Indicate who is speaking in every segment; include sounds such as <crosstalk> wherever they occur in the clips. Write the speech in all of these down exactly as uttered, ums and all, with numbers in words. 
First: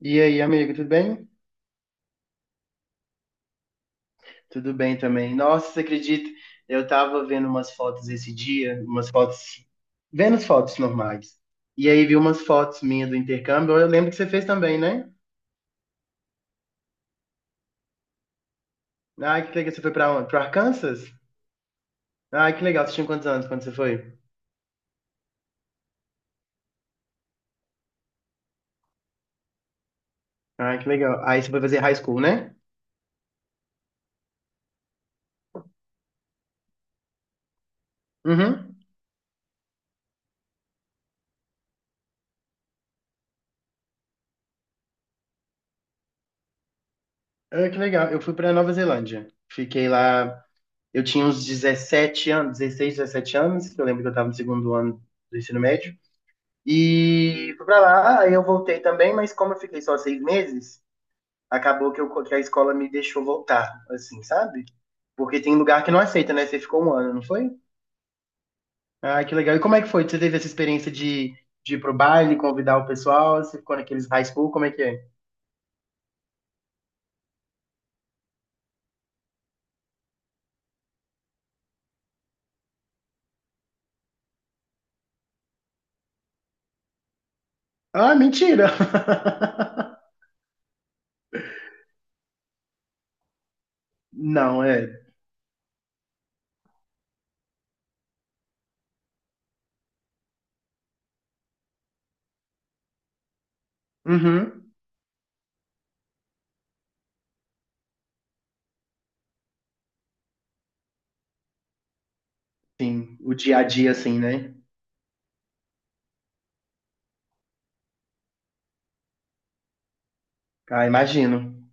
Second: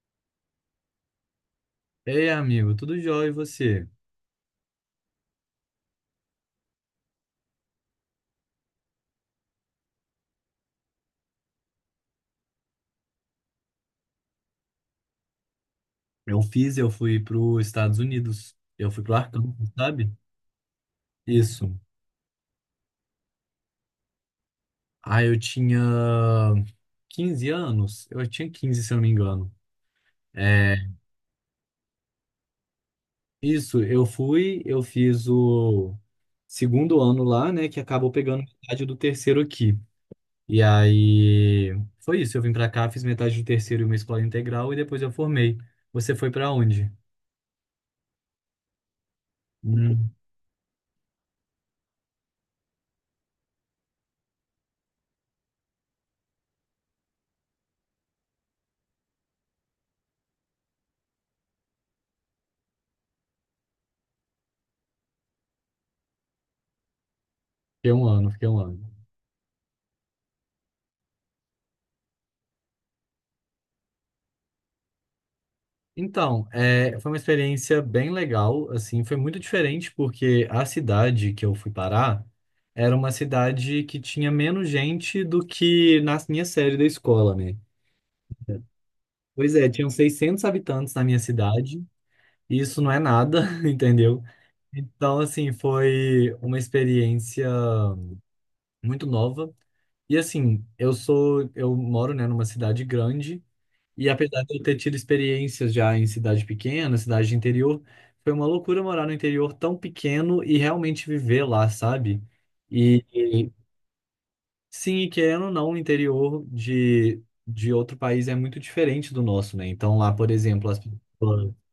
Speaker 1: E aí, amigo, tudo bem?
Speaker 2: Ei, amigo, tudo jóia e você?
Speaker 1: Tudo bem também. Nossa, você acredita? Eu tava vendo umas fotos esse dia, umas fotos, vendo as fotos normais. E aí vi umas fotos minhas do intercâmbio. Eu lembro que você fez também, né?
Speaker 2: Eu fiz, eu fui para os Estados Unidos. Eu fui pro
Speaker 1: Ah,
Speaker 2: Arkansas,
Speaker 1: que legal, você foi
Speaker 2: sabe?
Speaker 1: pra onde? Pro Arkansas?
Speaker 2: Isso.
Speaker 1: Ah, que legal, você tinha quantos anos quando você foi?
Speaker 2: Ah, eu tinha quinze anos. Eu tinha quinze se eu não me engano. É,
Speaker 1: Ah, que legal. Aí você foi fazer high school, né?
Speaker 2: isso, eu fui, eu fiz o segundo ano lá, né, que acabou pegando
Speaker 1: Uhum.
Speaker 2: metade do terceiro aqui. E aí foi isso, eu vim pra cá, fiz metade do terceiro em uma escola integral e depois eu formei. Você foi pra onde?
Speaker 1: Ah, que legal. Eu fui pra Nova Zelândia. Fiquei
Speaker 2: Hum,
Speaker 1: lá, eu tinha uns dezessete anos, dezesseis, dezessete anos, que eu lembro que eu tava no segundo ano do ensino médio. E fui pra lá, aí eu voltei também, mas como eu fiquei só seis meses, acabou que, eu, que a escola me deixou voltar, assim, sabe? Porque tem lugar que não aceita, né? Você ficou um ano, não foi?
Speaker 2: fiquei um ano, fiquei um ano.
Speaker 1: Ah, que legal. E como é que foi? Você teve essa experiência de, de ir pro baile, convidar o pessoal? Você ficou naqueles high school? Como é que é?
Speaker 2: Então, é, foi uma experiência bem legal, assim, foi muito diferente porque a cidade que eu fui parar era uma cidade que tinha menos gente do que na minha série da escola, né?
Speaker 1: Ah, mentira!
Speaker 2: Pois é, tinham
Speaker 1: <laughs>
Speaker 2: seiscentos habitantes na minha cidade, e isso não é nada, <laughs> entendeu?
Speaker 1: Não, é.
Speaker 2: Então, assim, foi uma experiência muito nova. E assim, eu sou, eu moro, né, numa cidade grande. E apesar de eu
Speaker 1: Uhum.
Speaker 2: ter tido experiências já em cidade pequena, cidade de interior, foi uma loucura morar no interior tão pequeno e realmente viver lá, sabe? E
Speaker 1: Sim, o
Speaker 2: e,
Speaker 1: dia a dia, assim, né?
Speaker 2: sim, e querendo ou não, o interior de, de outro país é muito diferente do nosso, né? Então lá, por exemplo, as
Speaker 1: Ah,
Speaker 2: pessoas
Speaker 1: imagino.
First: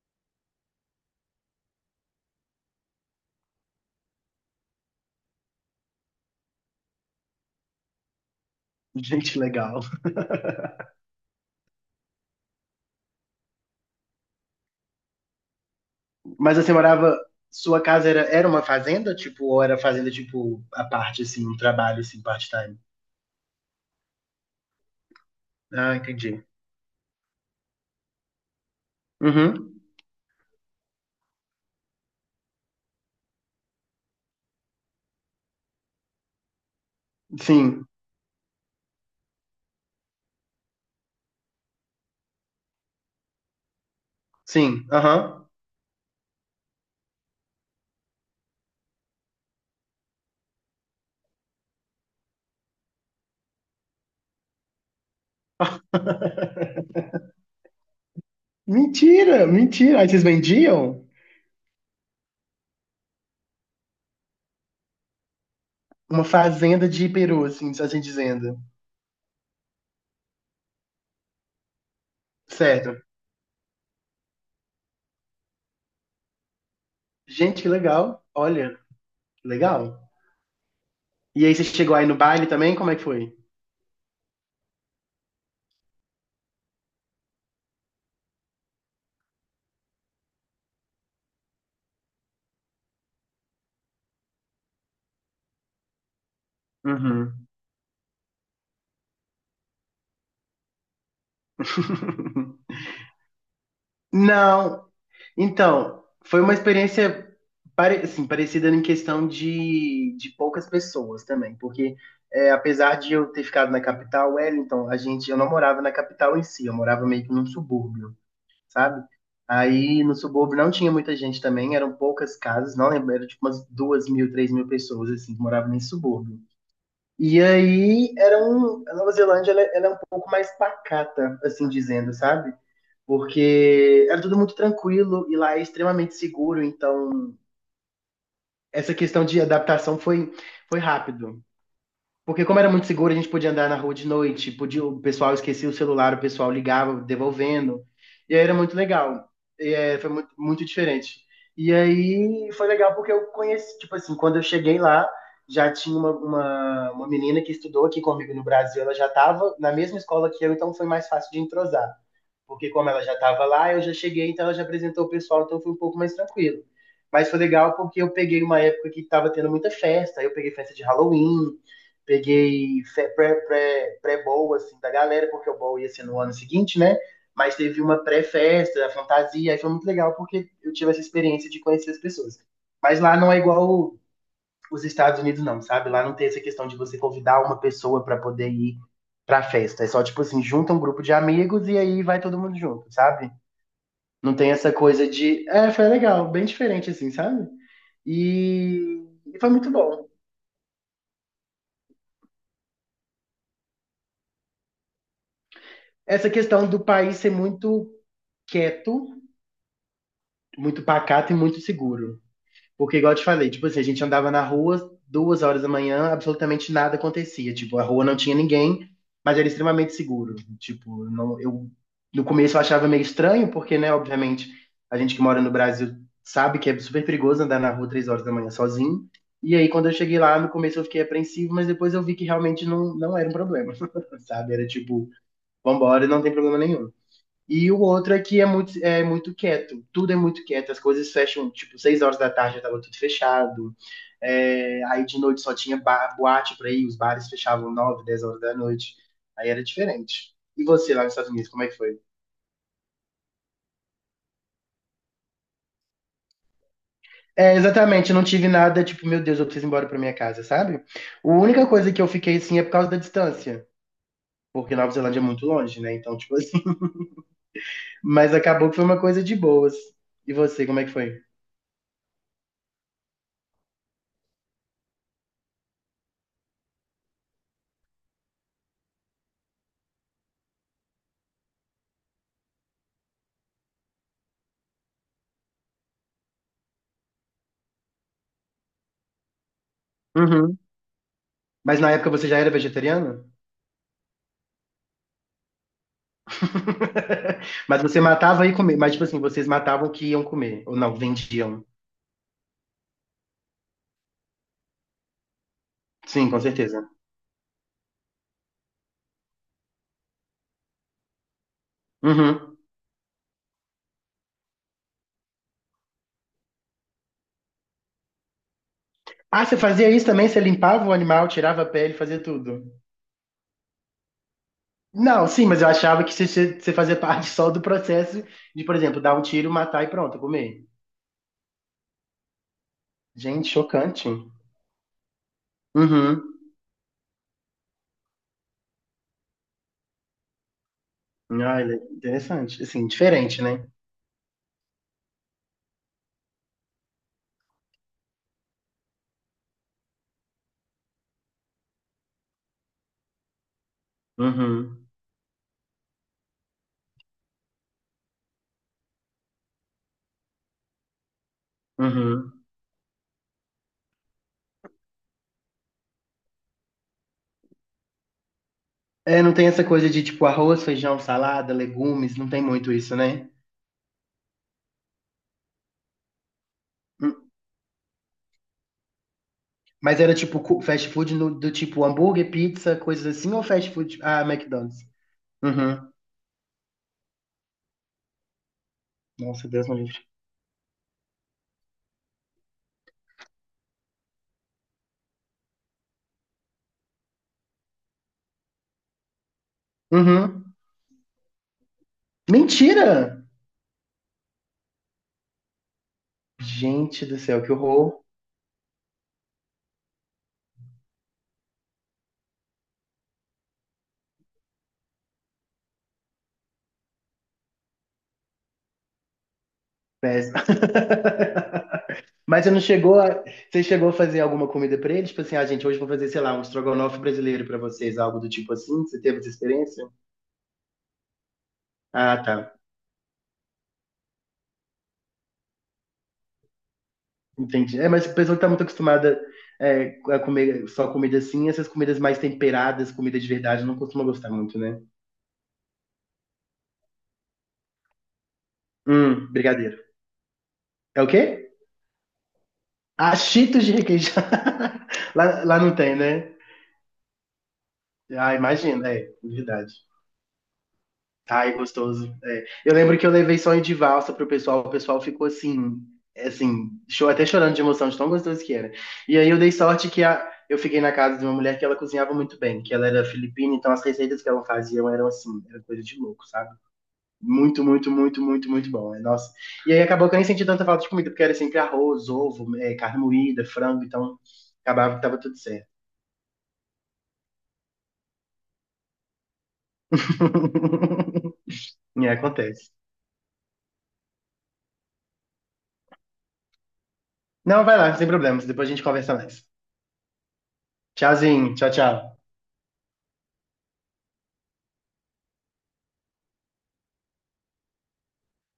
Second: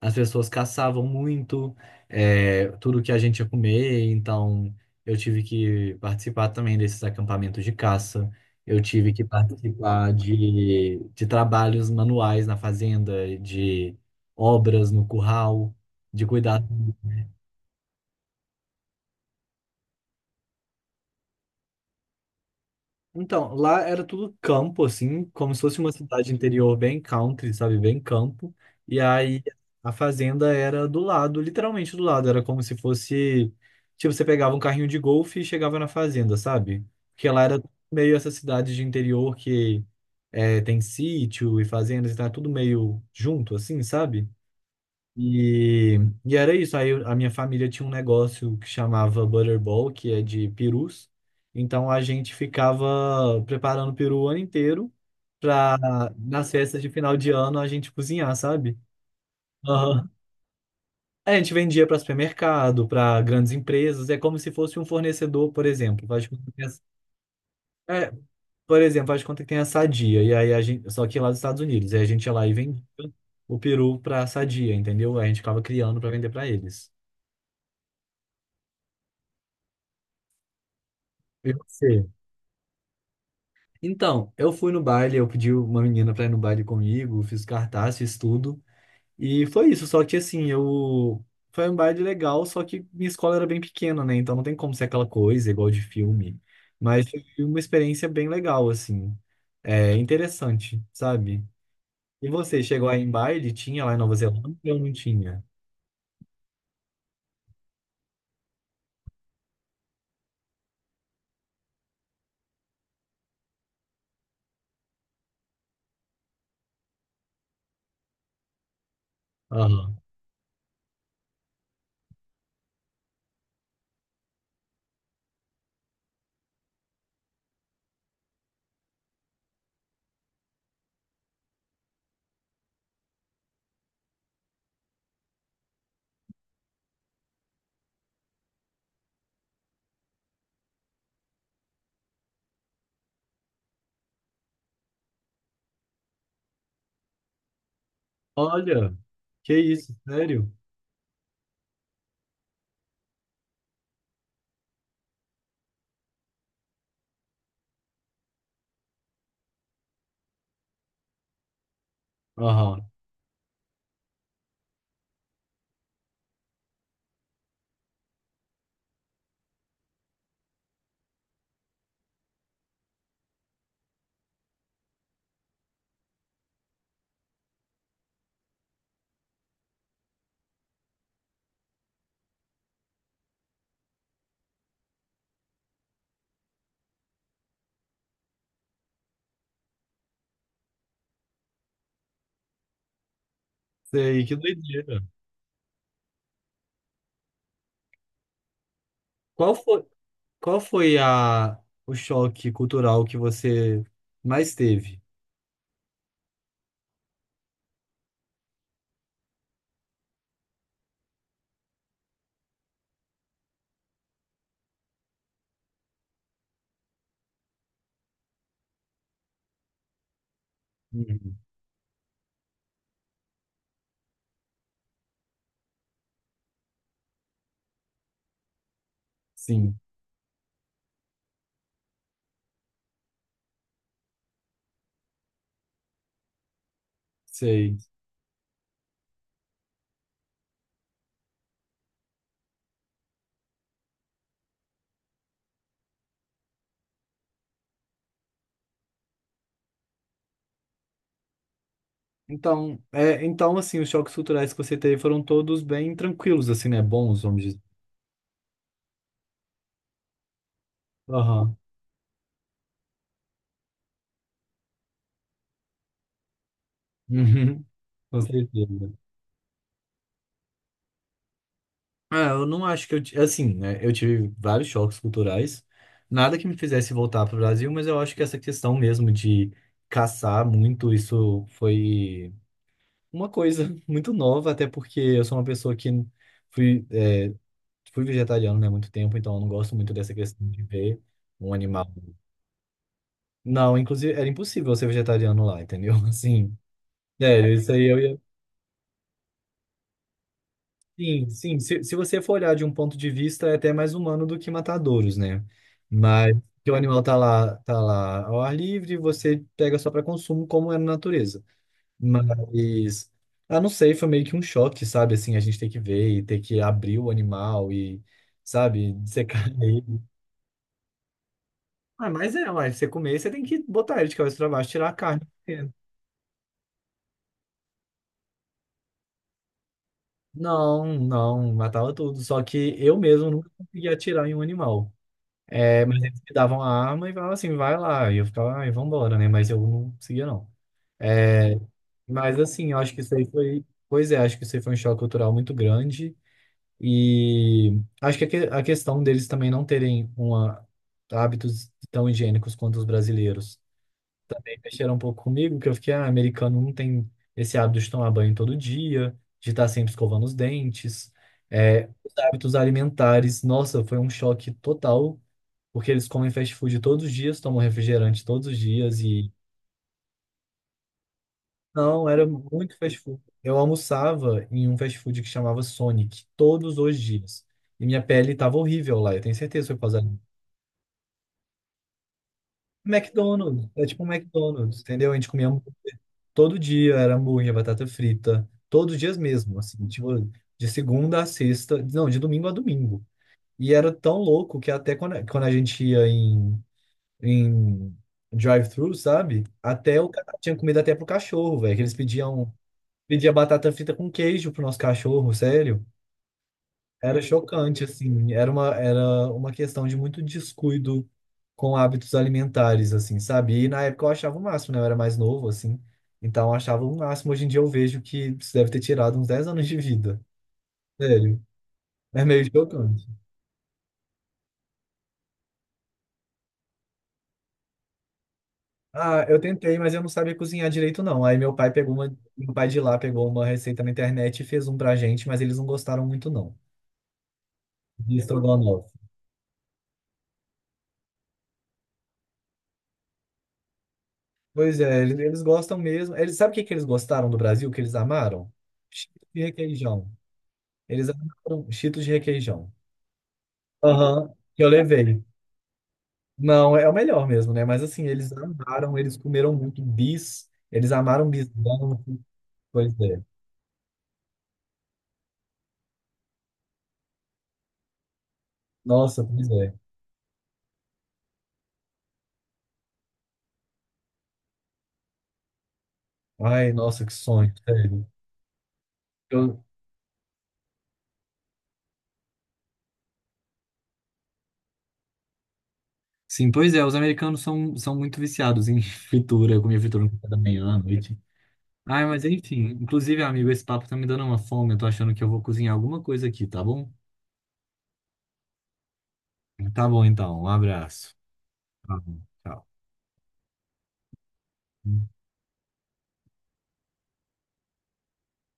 Speaker 2: as pessoas caçavam muito, é, tudo que a gente ia comer, então eu tive que participar também desses acampamentos de caça. Eu tive que
Speaker 1: Gente, legal.
Speaker 2: participar de, de trabalhos manuais na fazenda, de obras no curral, de
Speaker 1: Mas
Speaker 2: cuidar.
Speaker 1: você morava. Sua casa era, era uma fazenda, tipo, ou era fazenda, tipo, a parte, assim, um trabalho, assim, part-time?
Speaker 2: Então, lá era tudo campo, assim, como se fosse uma
Speaker 1: Ah,
Speaker 2: cidade
Speaker 1: entendi.
Speaker 2: interior bem country, sabe? Bem campo. E aí
Speaker 1: Uhum.
Speaker 2: a fazenda era do lado, literalmente do lado. Era como se fosse. Tipo, você pegava um carrinho de golfe e chegava na fazenda, sabe? Porque lá era
Speaker 1: Sim,
Speaker 2: meio essa cidade de interior que é, tem sítio e fazendas, então é tudo meio junto, assim, sabe?
Speaker 1: sim, aham.
Speaker 2: E, e era isso. Aí eu- a minha família tinha um negócio que chamava Butterball, que é de perus. Então a gente ficava preparando peru o ano inteiro para nas festas de final de ano a gente cozinhar, sabe?
Speaker 1: Mentira, mentira. Aí
Speaker 2: Aham.
Speaker 1: vocês vendiam
Speaker 2: É, a gente vendia para supermercado, para grandes empresas. É como se fosse um fornecedor, por exemplo. Faz
Speaker 1: uma
Speaker 2: de conta que tem
Speaker 1: fazenda
Speaker 2: a-
Speaker 1: de peru, assim, assim
Speaker 2: é,
Speaker 1: dizendo.
Speaker 2: por exemplo, faz de conta que tem a Sadia. E aí a gente, só que lá dos Estados Unidos. Aí a gente ia lá e vendia
Speaker 1: Certo.
Speaker 2: o peru para a Sadia, entendeu? Aí a gente ficava criando para vender para eles.
Speaker 1: Gente, que legal. Olha, legal. E
Speaker 2: E
Speaker 1: aí você chegou
Speaker 2: você?
Speaker 1: aí no baile também? Como é que foi?
Speaker 2: Então, eu fui no baile, eu pedi uma menina pra ir no baile comigo, fiz cartaz, fiz tudo. E foi isso, só que assim, eu. Foi um baile legal, só que minha escola era bem pequena, né? Então não tem como ser aquela coisa igual de filme. Mas foi
Speaker 1: Uhum.
Speaker 2: uma experiência bem legal, assim. É interessante, sabe? E você,
Speaker 1: <laughs>
Speaker 2: chegou aí em baile? Tinha lá em Nova Zelândia ou
Speaker 1: Não,
Speaker 2: não tinha?
Speaker 1: então, foi uma experiência pare- assim, parecida em questão de, de poucas pessoas também, porque é, apesar de eu ter ficado na capital, Wellington, a gente, eu não morava na capital em si, eu morava meio que num subúrbio, sabe?
Speaker 2: Aham.
Speaker 1: Aí no subúrbio não tinha muita gente também, eram poucas casas, não lembro, era tipo umas duas mil, três mil pessoas assim, que moravam nesse subúrbio. E aí era um, a Nova Zelândia ela, ela é um pouco mais pacata, assim dizendo, sabe? Porque era tudo muito tranquilo e lá é extremamente seguro, então essa questão de adaptação foi, foi rápido. Porque como era muito seguro, a gente podia andar na rua de noite, podia, o pessoal esquecia o celular, o pessoal ligava, devolvendo, e aí era muito
Speaker 2: Olha,
Speaker 1: legal.
Speaker 2: que
Speaker 1: E,
Speaker 2: isso,
Speaker 1: é, foi muito,
Speaker 2: sério?
Speaker 1: muito diferente. E aí foi legal porque eu conheci, tipo assim, quando eu cheguei lá, já tinha uma, uma, uma menina que estudou aqui comigo no Brasil, ela já estava na mesma escola que eu, então foi mais fácil de entrosar porque
Speaker 2: Aham.
Speaker 1: como ela já estava lá, eu já cheguei, então ela já apresentou o pessoal, então foi um pouco mais tranquilo. Mas foi legal porque eu peguei uma época que estava tendo muita festa, aí eu peguei festa de Halloween, peguei fe- pré, pré, pré-bowl, assim, da galera, porque o bowl ia ser no ano seguinte, né? Mas teve uma pré-festa, a fantasia, aí foi muito legal porque eu tive essa experiência de conhecer as pessoas. Mas lá não é igual os Estados Unidos não, sabe? Lá não tem essa questão de você convidar uma pessoa para poder ir pra festa. É só tipo assim, junta um grupo de amigos e aí vai todo mundo junto, sabe?
Speaker 2: Sei,
Speaker 1: Não
Speaker 2: que
Speaker 1: tem essa
Speaker 2: doideira.
Speaker 1: coisa de. É, foi legal, bem diferente assim, sabe? E, e foi
Speaker 2: Qual
Speaker 1: muito
Speaker 2: foi?
Speaker 1: bom.
Speaker 2: Qual foi a, o choque cultural que você mais teve?
Speaker 1: Essa questão do país ser muito quieto, muito pacato e muito seguro. Porque, igual eu te falei, tipo assim, a gente andava na rua duas horas da manhã, absolutamente nada acontecia. Tipo, a rua não tinha ninguém, mas era extremamente seguro. Tipo,
Speaker 2: Uhum.
Speaker 1: não, eu no começo eu achava meio estranho, porque, né, obviamente, a gente que mora no Brasil sabe que é super perigoso andar na rua três horas da manhã sozinho. E aí,
Speaker 2: Sim,
Speaker 1: quando eu cheguei lá, no começo eu fiquei apreensivo, mas depois eu vi que realmente não, não era um problema, <laughs> sabe? Era tipo, vambora, não tem problema nenhum. E
Speaker 2: sei.
Speaker 1: o outro é que é muito, é muito quieto, tudo é muito quieto, as coisas fecham, tipo, seis horas da tarde já tava tudo fechado. É, aí de noite só tinha bar, boate pra ir, os bares fechavam nove dez horas da noite, aí era diferente. E você lá nos Estados Unidos, como é que foi?
Speaker 2: Então, é, então, assim, os choques culturais que você teve foram todos bem tranquilos, assim, né? Bons, vamos
Speaker 1: É,
Speaker 2: dizer.
Speaker 1: exatamente, eu não tive nada, tipo, meu Deus, eu preciso ir embora pra minha casa, sabe? A
Speaker 2: Aham.
Speaker 1: única coisa que eu fiquei, assim, é por causa da distância, porque Nova Zelândia é muito longe, né? Então, tipo assim,
Speaker 2: Uhum.
Speaker 1: <laughs>
Speaker 2: <laughs> Com
Speaker 1: mas acabou que foi
Speaker 2: certeza.
Speaker 1: uma coisa de boas. E você, como é que foi?
Speaker 2: Ah, eu não acho que eu, ti- assim, né? Eu tive vários choques culturais, nada que me fizesse voltar para o Brasil, mas eu acho que essa questão mesmo de caçar muito, isso foi uma coisa <laughs> muito nova, até porque eu sou uma pessoa que fui fui vegetariano, né, há muito tempo, então eu não gosto muito dessa questão
Speaker 1: Uhum.
Speaker 2: de ver um
Speaker 1: Mas
Speaker 2: animal.
Speaker 1: na época você já era vegetariano?
Speaker 2: Não, inclusive era impossível eu ser vegetariano lá, entendeu? <laughs> Assim,
Speaker 1: <laughs>
Speaker 2: sério, isso
Speaker 1: Mas
Speaker 2: aí eu
Speaker 1: você
Speaker 2: ia.
Speaker 1: matava e comia. Mas, tipo assim, vocês matavam o que iam comer. Ou não,
Speaker 2: Sim, sim.
Speaker 1: vendiam.
Speaker 2: Se, se você for olhar de um ponto de vista, é até mais humano do que matadouros, né?
Speaker 1: Sim,
Speaker 2: Mas
Speaker 1: com
Speaker 2: que o
Speaker 1: certeza.
Speaker 2: animal tá lá, tá lá ao ar livre, você pega só para consumo, como é na natureza.
Speaker 1: Uhum.
Speaker 2: Mas, ah, não sei, foi meio que um choque, sabe? Assim, a gente ter que ver e ter que abrir o animal e, sabe,
Speaker 1: Ah,
Speaker 2: dissecar
Speaker 1: você fazia
Speaker 2: ele.
Speaker 1: isso também? Você limpava o animal, tirava a pele,
Speaker 2: Ah,
Speaker 1: fazia
Speaker 2: mas é, ué,
Speaker 1: tudo?
Speaker 2: você comer, você tem que botar ele de cabeça pra baixo, tirar a carne.
Speaker 1: Não, sim, mas
Speaker 2: É.
Speaker 1: eu achava que você- você fazia parte só do processo de, por exemplo, dar um tiro, matar e pronto, comer.
Speaker 2: Não, não, matava tudo. Só que eu mesmo
Speaker 1: Gente,
Speaker 2: nunca conseguia
Speaker 1: chocante.
Speaker 2: atirar em um animal. É, mas eles me
Speaker 1: Uhum.
Speaker 2: davam a arma e falavam assim, vai lá. E eu ficava, ai, vambora, né? Mas eu não conseguia, não. É,
Speaker 1: Ah, ele-
Speaker 2: mas
Speaker 1: interessante.
Speaker 2: assim, eu
Speaker 1: Assim,
Speaker 2: acho que isso aí
Speaker 1: diferente,
Speaker 2: foi.
Speaker 1: né?
Speaker 2: Pois é, acho que isso aí foi um choque cultural muito grande. E acho que a que- a questão deles também não terem uma, hábitos tão higiênicos quanto os brasileiros
Speaker 1: Uhum.
Speaker 2: mexeram um pouco comigo, que eu fiquei, ah, americano não tem esse hábito de tomar banho todo dia, de estar sempre escovando os dentes. É, os
Speaker 1: Uhum.
Speaker 2: hábitos alimentares, nossa, foi um choque total, porque eles comem fast food todos os dias, tomam refrigerante todos os dias
Speaker 1: É,
Speaker 2: e
Speaker 1: não tem essa coisa de, tipo, arroz, feijão, salada,
Speaker 2: não,
Speaker 1: legumes,
Speaker 2: era
Speaker 1: não tem muito
Speaker 2: muito
Speaker 1: isso,
Speaker 2: fast food.
Speaker 1: né?
Speaker 2: Eu almoçava em um fast food que chamava Sonic todos os dias. E minha pele tava horrível lá, eu tenho certeza que foi por causa
Speaker 1: Mas
Speaker 2: da-
Speaker 1: era tipo cu- fast food no- do tipo hambúrguer, pizza, coisas assim, ou
Speaker 2: McDonald's,
Speaker 1: fast
Speaker 2: é
Speaker 1: food?
Speaker 2: tipo um
Speaker 1: Ah, McDonald's.
Speaker 2: McDonald's, entendeu? A gente comia.
Speaker 1: Uhum.
Speaker 2: Todo dia era hambúrguer, batata frita, todos os dias
Speaker 1: Nossa,
Speaker 2: mesmo,
Speaker 1: Deus me
Speaker 2: assim, tipo,
Speaker 1: livre.
Speaker 2: de segunda a sexta, não, de domingo a domingo. E era tão louco que até quando, quando a gente ia em, em drive-thru, sabe? Até o cara tinha
Speaker 1: Uhum.
Speaker 2: comida até pro cachorro, velho, que eles pediam,
Speaker 1: Mentira!
Speaker 2: pedia batata frita com queijo pro nosso cachorro, sério.
Speaker 1: Gente do
Speaker 2: Era
Speaker 1: céu, que
Speaker 2: chocante,
Speaker 1: horror.
Speaker 2: assim, era uma, era uma questão de muito descuido com hábitos alimentares, assim, sabe? E na época eu achava o máximo, né? Eu era mais novo, assim, então eu achava o máximo. Hoje em dia eu vejo que isso deve ter tirado uns dez anos de vida,
Speaker 1: Péssimo.
Speaker 2: sério.
Speaker 1: <laughs>
Speaker 2: É meio
Speaker 1: Mas você não chegou
Speaker 2: chocante.
Speaker 1: a... Você chegou a fazer alguma comida pra eles? Tipo assim, ah, gente, hoje eu vou fazer, sei lá, um estrogonofe brasileiro pra vocês, algo do tipo assim? Você teve
Speaker 2: Ah,
Speaker 1: essa
Speaker 2: eu tentei,
Speaker 1: experiência?
Speaker 2: mas eu não sabia cozinhar direito, não. Aí meu pai pegou uma,
Speaker 1: Ah, tá.
Speaker 2: meu pai de lá pegou uma receita na internet e fez um pra gente, mas eles não gostaram muito, não,
Speaker 1: Entendi. É, mas a
Speaker 2: de
Speaker 1: pessoa que tá muito
Speaker 2: estrogonofe.
Speaker 1: acostumada, é, a comer só comida assim, essas comidas mais temperadas, comida de verdade, não costuma gostar muito, né?
Speaker 2: Pois é, eles, eles gostam mesmo. Eles, sabe o que que eles gostaram do Brasil, que eles amaram? Chips
Speaker 1: Hum,
Speaker 2: e
Speaker 1: brigadeiro.
Speaker 2: requeijão.
Speaker 1: É o
Speaker 2: Eles
Speaker 1: quê?
Speaker 2: amaram Cheetos de requeijão,
Speaker 1: Ah, Cheetos de requeijão.
Speaker 2: Aham, que eu
Speaker 1: <laughs>
Speaker 2: levei.
Speaker 1: Lá, lá não tem, né?
Speaker 2: Não, é o melhor mesmo, né? Mas assim, eles
Speaker 1: Ah, imagina,
Speaker 2: amaram,
Speaker 1: é,
Speaker 2: eles comeram
Speaker 1: verdade.
Speaker 2: muito bis, eles amaram
Speaker 1: Ai,
Speaker 2: bisão.
Speaker 1: gostoso. É. Eu
Speaker 2: Pois
Speaker 1: lembro que eu
Speaker 2: é.
Speaker 1: levei sonho de valsa pro pessoal, o pessoal ficou assim, é, assim, cho- até chorando de emoção, de tão gostoso que era. E
Speaker 2: Nossa,
Speaker 1: aí eu
Speaker 2: pois
Speaker 1: dei
Speaker 2: é.
Speaker 1: sorte que a- eu fiquei na casa de uma mulher que ela cozinhava muito bem, que ela era filipina, então as receitas que ela fazia eram assim, era coisa de louco, sabe?
Speaker 2: Ai, nossa, que sonho,
Speaker 1: Muito, muito,
Speaker 2: sério.
Speaker 1: muito, muito, muito bom. é, Nossa.
Speaker 2: Eu-
Speaker 1: E aí acabou que eu nem senti tanta falta de comida, porque era sempre arroz, ovo, é, carne moída, frango, então acabava que tava tudo certo.
Speaker 2: sim, pois é, os americanos são, são muito viciados em <laughs> fritura, eu comia fritura no café da manhã, à noite.
Speaker 1: <laughs> E
Speaker 2: Ai,
Speaker 1: aí
Speaker 2: mas enfim,
Speaker 1: acontece.
Speaker 2: inclusive, amigo, esse papo tá me dando uma fome, eu tô achando que eu vou cozinhar alguma coisa aqui, tá bom?
Speaker 1: Não, vai lá, sem problemas. Depois a gente conversa mais.
Speaker 2: Tá bom, então, um abraço.
Speaker 1: Tchauzinho, tchau,
Speaker 2: Tá bom,
Speaker 1: tchau.
Speaker 2: tchau.